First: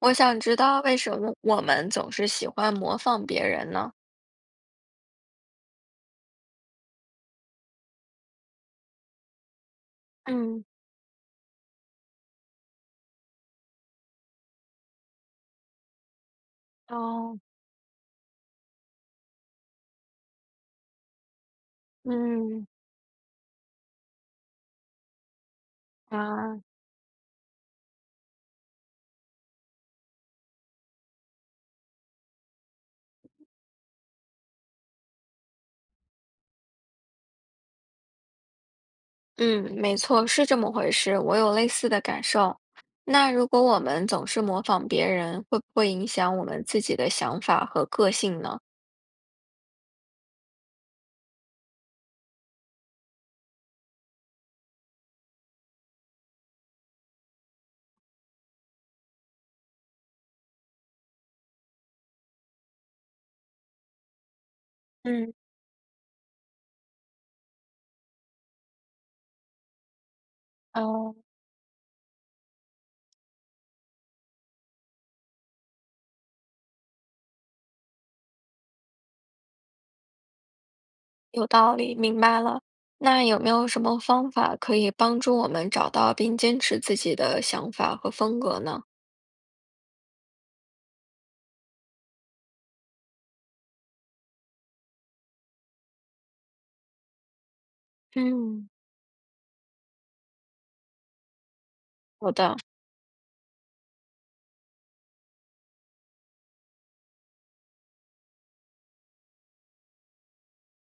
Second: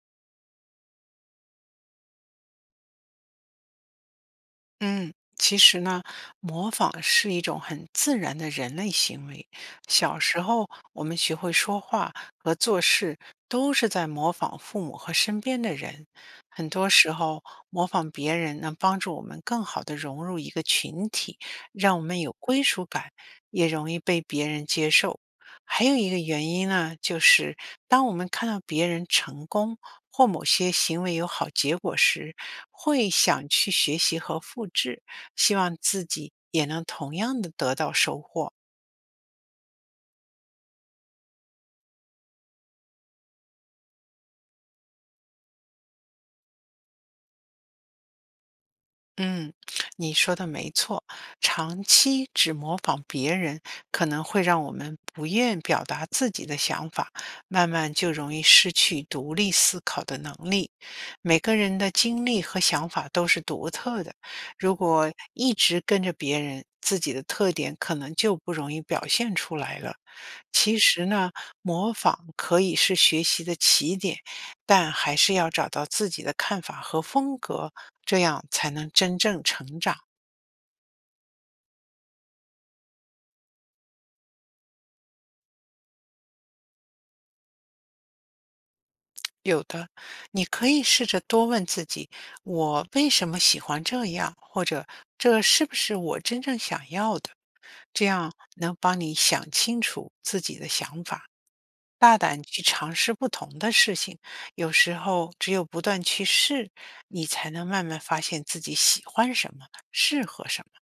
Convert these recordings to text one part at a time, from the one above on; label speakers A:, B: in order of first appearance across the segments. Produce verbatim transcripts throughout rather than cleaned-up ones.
A: 我想知道为什么我们总是喜欢模仿别人呢？
B: 嗯，其实呢，模仿是一种很自然的人类行为。小时
A: 嗯，
B: 候，我们学会说话和做事，都是在模仿父母和身边的人。很多时
A: 哦，
B: 候，模仿别人能帮助我们更好的融入一个群体，让我们有归
A: 嗯
B: 属感，也容易被别人接受。还有一个原
A: 啊，
B: 因呢，就是当我们看到别人成功或某些行为有好结果时，会想去学习和复制，希望自己也能同样的得到收获。
A: 嗯，没错，是这么回事，我有类似的感受。那如果我们总是模仿别人，会不会影响我们自己的想法和个性呢？
B: 嗯，你说的没错，长期只模仿别人，可能会让我们不愿表达自己的想法，慢慢就容易失去独立思考的能力。每个人的经历和想法都是独特的，如果
A: 嗯，
B: 一直跟着别人，自己的特点可能就不容易表现出来了。其实
A: 哦，
B: 呢，模仿可以是学习的起点，但还是要找到自己的看法和风格，这样才能真正成长。
A: 有道理，明白了。那有没有什么方法可以帮助我们找到并坚持自己的想法和风格呢？
B: 有的，你可以试着多问自己：我为什么喜欢这样？或者这是不是我真正想要的？这样
A: 嗯，
B: 能帮你想清楚自己的想法。大
A: 好
B: 胆
A: 的，
B: 去尝试不同的事情，有时候只有不断去试，你才能慢慢发现自己喜欢什么，适合什么。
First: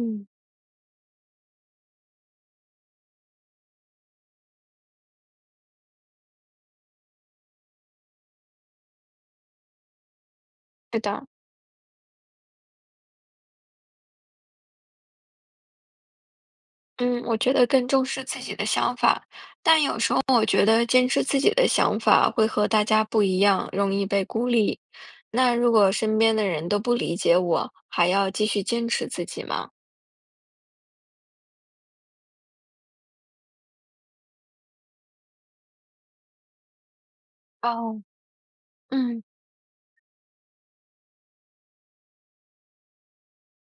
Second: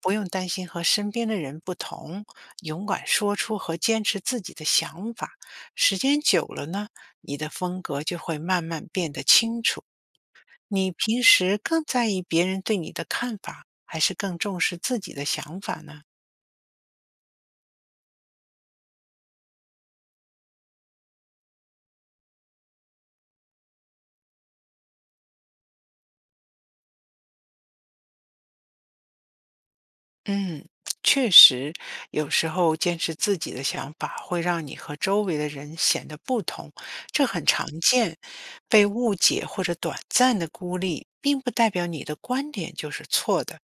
B: 不用担心和身边的人不同，勇敢说出和坚持自己的想法。时间久了呢，你的风格就会慢慢变得清楚。你
A: 对
B: 平
A: 的。
B: 时更在意别人对你的看法，还是更重视自己的想法呢？
A: 嗯，我觉得更重视自己的想法，但有时候我觉得坚持自己的想法会和大家不一样，容易被孤立。那如果身边的人都不理解我，还要继续坚持自己吗？
B: 嗯，确实，有时候坚持自己的想法会让你和周围的人显得不同，这很常
A: 哦，
B: 见。被误
A: 嗯
B: 解或者短暂的孤立，并不代表你的观点就是错的。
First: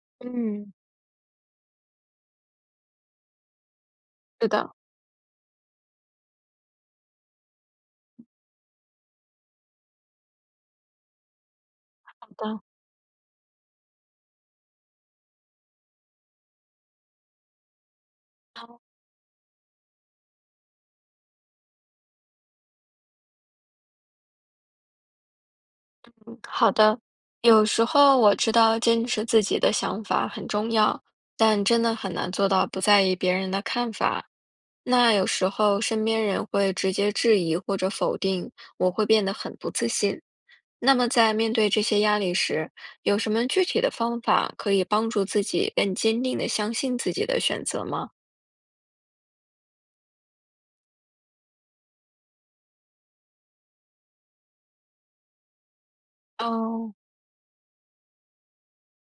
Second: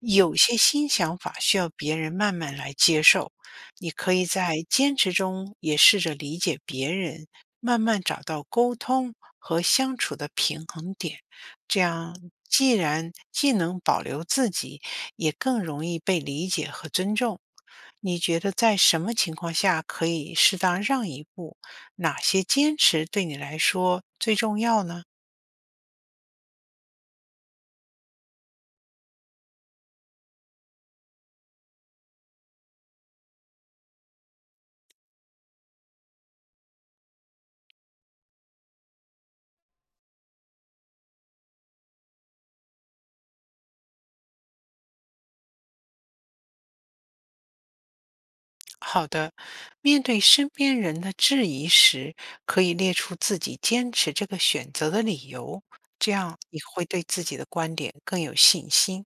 B: 有些
A: 嗯，
B: 新想法需要别人慢慢来接受，你可以
A: 是
B: 在
A: 的，
B: 坚持中也试着理解别人，慢慢找到沟通和相处的平衡点。这样
A: 好的。
B: 既然既能保留自己，也更容易被理解和尊重。你觉得在什么情况下可以适当让一步？哪些坚持对你来说最重要呢？
A: 好的，有时候我知道坚持自己的想法很重要，但真的很难做到不在意别人的看法。那有时候身边人会直接质疑或者否定，我会变得很不自信。那么在面对这些压力时，有什么具体的方法可以帮助自己更坚定的相信自己的选择吗？
B: 好的，面对身边人的质疑时，可以列出自己坚持这个选择的理由，这样你会
A: 哦，
B: 对自己的观点更有信心。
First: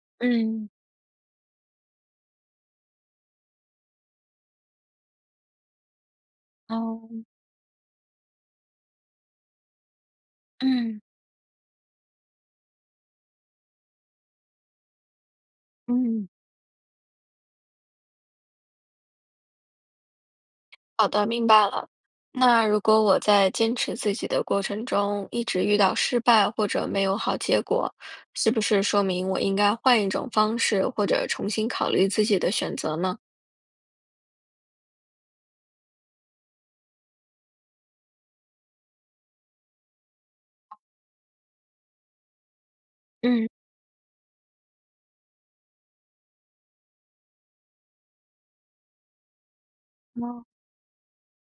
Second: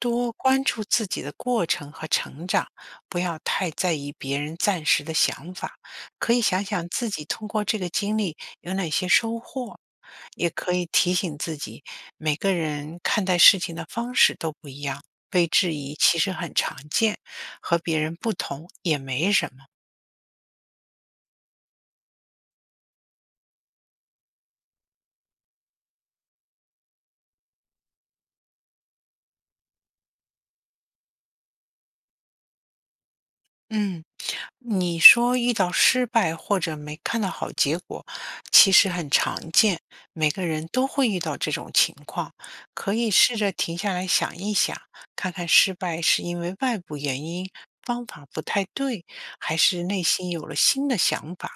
B: 多关
A: 嗯，
B: 注自己的过程和成长，不要太在意别人暂时的想法，可以想想自己
A: 哦，
B: 通过这个经历有哪些收获。也可以
A: 嗯
B: 提醒自己，每个人看待事情的方式都不一样，被质疑其
A: 嗯，
B: 实很常见。和别人不同也没什么。
A: 好的，明白了。那如果我在坚持自己的过程中一直遇到失败或者没有好结果，是不是说明我应该换一种方式，或者重新考虑自己的选择呢？
B: 嗯，你说遇到失败或者没看到好结果，其实很常见，每个人都会遇到这种情况。可以试
A: 嗯，
B: 着停下来想一想，看看失败是因为外部原因、方法不太对，还是内心有
A: 哦，
B: 了新的想法。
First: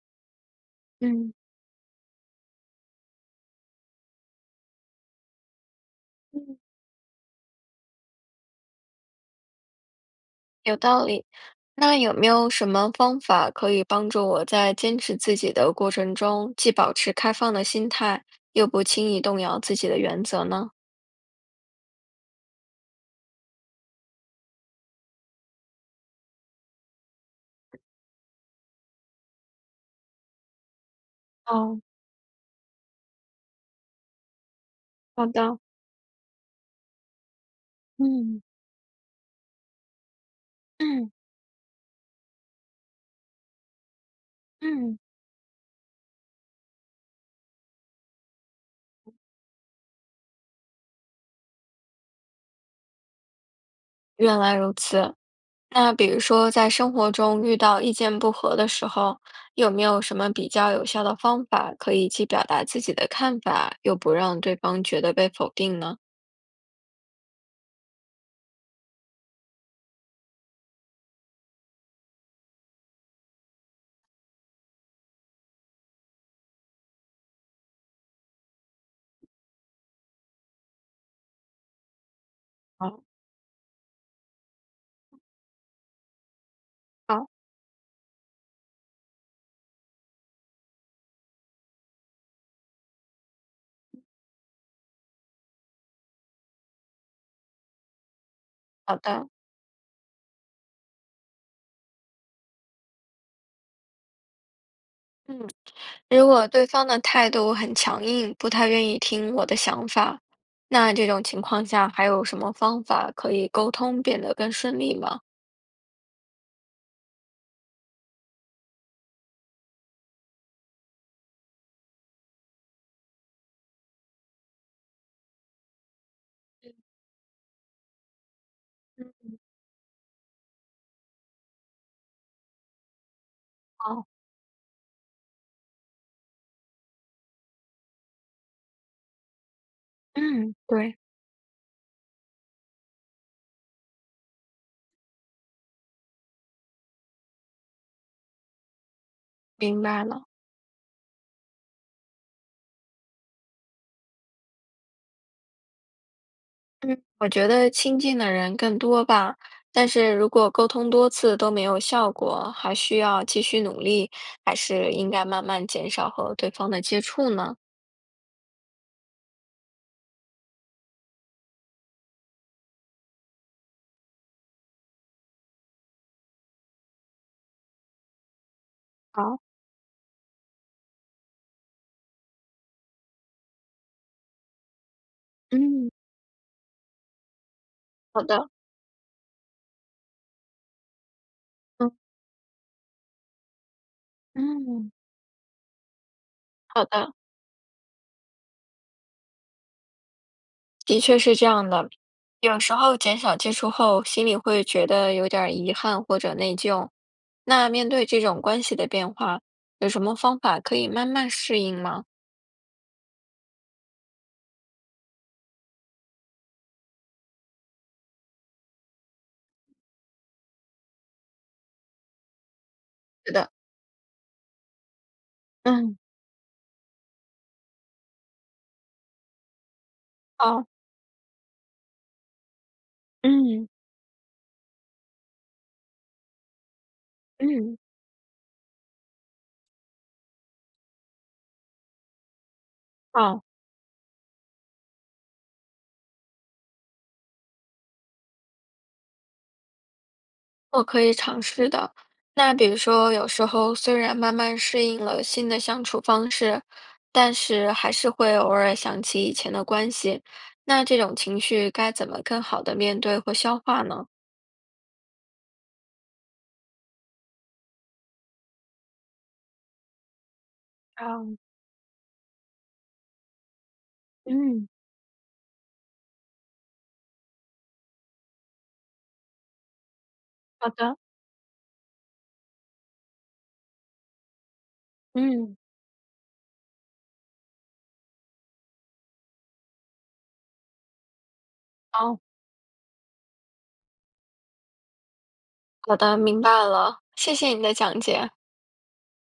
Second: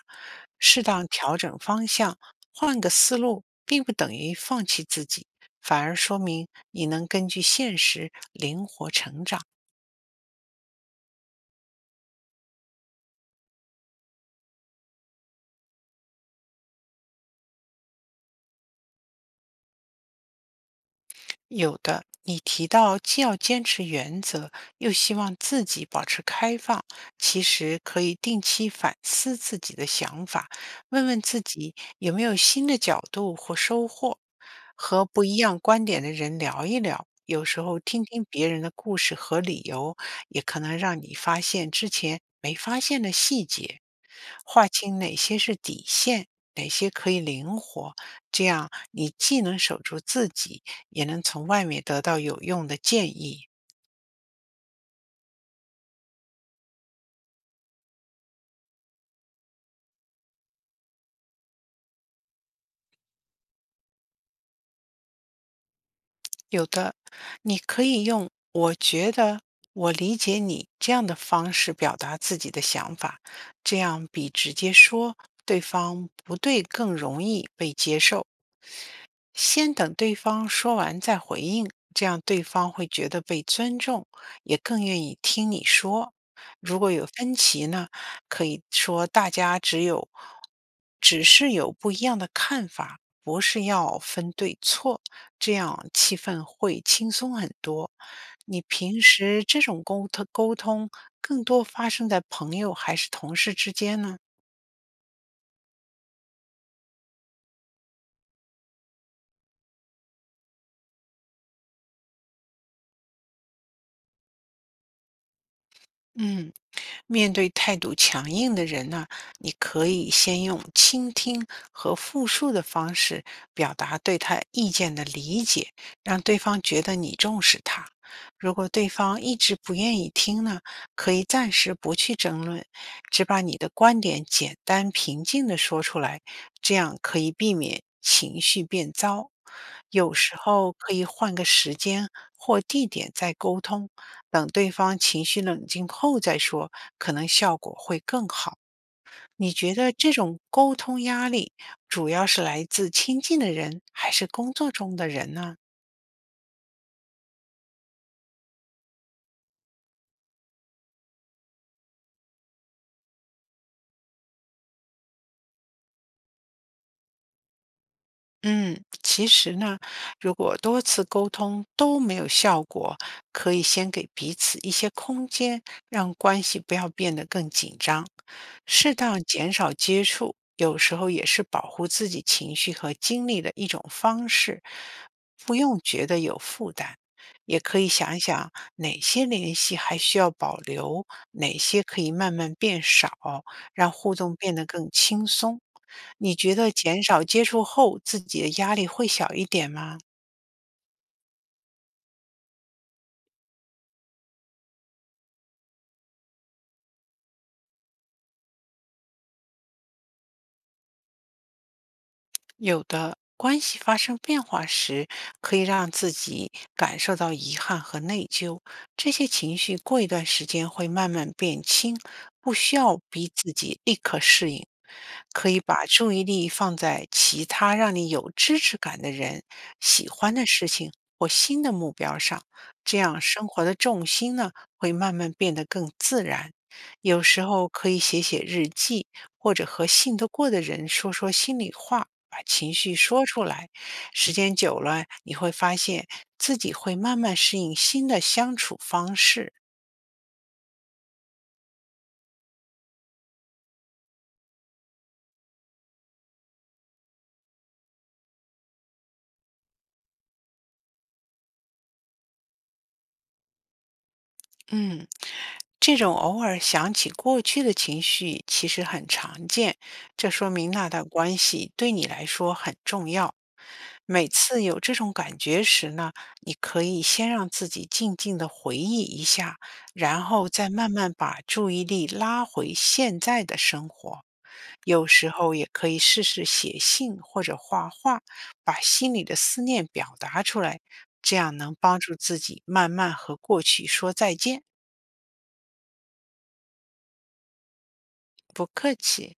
B: 适当
A: 嗯。
B: 调整方向，换个思路，并不等于放弃自己，反而说明你能根据现实灵活成长。
A: 有道理。那有没有什么方法可以帮助我在坚持自己的过程中，既保持开放的心态，又不轻易动摇自己的原则呢？
B: 有的，你提到既要坚持原则，又希望自己保持开放，其实可以定期反思自己的想法，问问自己
A: 哦，
B: 有没有新的角度或收获，和不
A: 好
B: 一样
A: 的，
B: 观点的人聊一聊。有时候听听
A: 嗯
B: 别人的故事和理由，也可能让
A: 嗯
B: 你发现之前没发现的细节，划清
A: 嗯，
B: 哪些是底线，哪些可以灵活，这样你既能守住自己。也能从外面得到有用的建议。
A: 原来如此。那比如说，在生活中遇到意见不合的时候，有没有什么比较有效的方法，可以既表达自己的看法，又不让对方觉得被否定呢？
B: 有的，你可以用“我觉得”“我理解你”这样的方式表达自己的想法，这样比直接说对方不对更容易被接受。先等对方说完再回应，这样对方会
A: 哦，
B: 觉得被尊重，也更愿意听你说。如果有
A: 好。
B: 分歧呢，可以说大家只有只是有不一样的看法，不是要分对错，这样气氛会轻松很多。你
A: 好
B: 平
A: 的，
B: 时这种沟通沟通更多发生在朋友还是同事之间呢？
A: 嗯。如果对方的态度很强硬，不太愿意听我的想法，那这种情况下还有什么方法可以沟通变得更顺利吗？
B: 嗯，面对态度强硬的人呢，你可以先用倾听和复述的方式表达对他意见的理解，让对方觉得你重视他。如果对方
A: 嗯，
B: 一直不愿意听呢，可以暂时不去争论，只把你的观
A: 哦，
B: 点简单平静地说出来，这样可以避免情绪变糟。有时
A: 嗯，
B: 候可
A: 对，
B: 以换个时间或地点再沟通，等对方情绪冷静后再说，可能效果会更好。你觉
A: 明
B: 得
A: 白
B: 这
A: 了。
B: 种沟通压力主要是来自亲近的人，还是工作中的人呢？
A: 嗯，我觉得亲近的人更多吧，但是如果沟通多次都没有效果，还需要继续努力，还是应该慢慢减少和对方的接触呢？
B: 嗯，其实呢，如果多次沟通都没有效果，可以先给彼此一些空间，让关系不要变得更紧张。适当
A: 好，
B: 减少接触，有时候也是保护自己情绪和精力的一种方式，不用
A: 嗯，
B: 觉得有负担。也可以想一
A: 好的，
B: 想哪些联系还需要保留，哪些
A: 嗯
B: 可以慢慢变少，让互动变得更
A: 嗯，
B: 轻松。你觉得
A: 好
B: 减
A: 的。
B: 少接触后，自己的压力会小一点吗？
A: 的确是这样的，有时候减少接触后，心里会觉得有点儿遗憾或者内疚。那面对这种关系的变化，有什么方法可以慢慢适应吗？
B: 有的关系发生变化时，可以让自己感受到遗憾和内疚，这些情绪过一段时间会慢慢变轻，不需要逼
A: 是的，
B: 自己立刻适应。可以把
A: 嗯，
B: 注意力放在其他让你有支持感的人、喜欢的事
A: 哦，
B: 情或新的目标上，这样生活
A: 嗯
B: 的重心呢会慢慢变得更自然。有时候
A: 嗯，
B: 可以写写日记，或者和信得过的人说说心里话，把情绪说出
A: 哦，
B: 来，时间久了，你会发现自己会慢慢适应新的相处方式。
A: 我可以尝试的。那比如说，有时候虽然慢慢适应了新的相处方式，但是还是会偶尔想起以前的关系。那这种情绪该怎么更好的面对和消化呢？
B: 嗯，这种偶尔想起过去的情绪其实很常见，这说明那段
A: 啊，
B: 关系对你来说很重要。每次
A: 嗯，
B: 有这种感觉时呢，你可以先让自己静静的回忆一下，然后再
A: 好
B: 慢
A: 的。
B: 慢把注意力拉回现在的生活。有时候
A: 嗯，
B: 也可以试试写信或者画画，把心里的思念表达出来，这样能帮助
A: 好，
B: 自己慢慢和过去说再见。
A: 好的，明白了，谢谢你的讲解。
B: 不客气。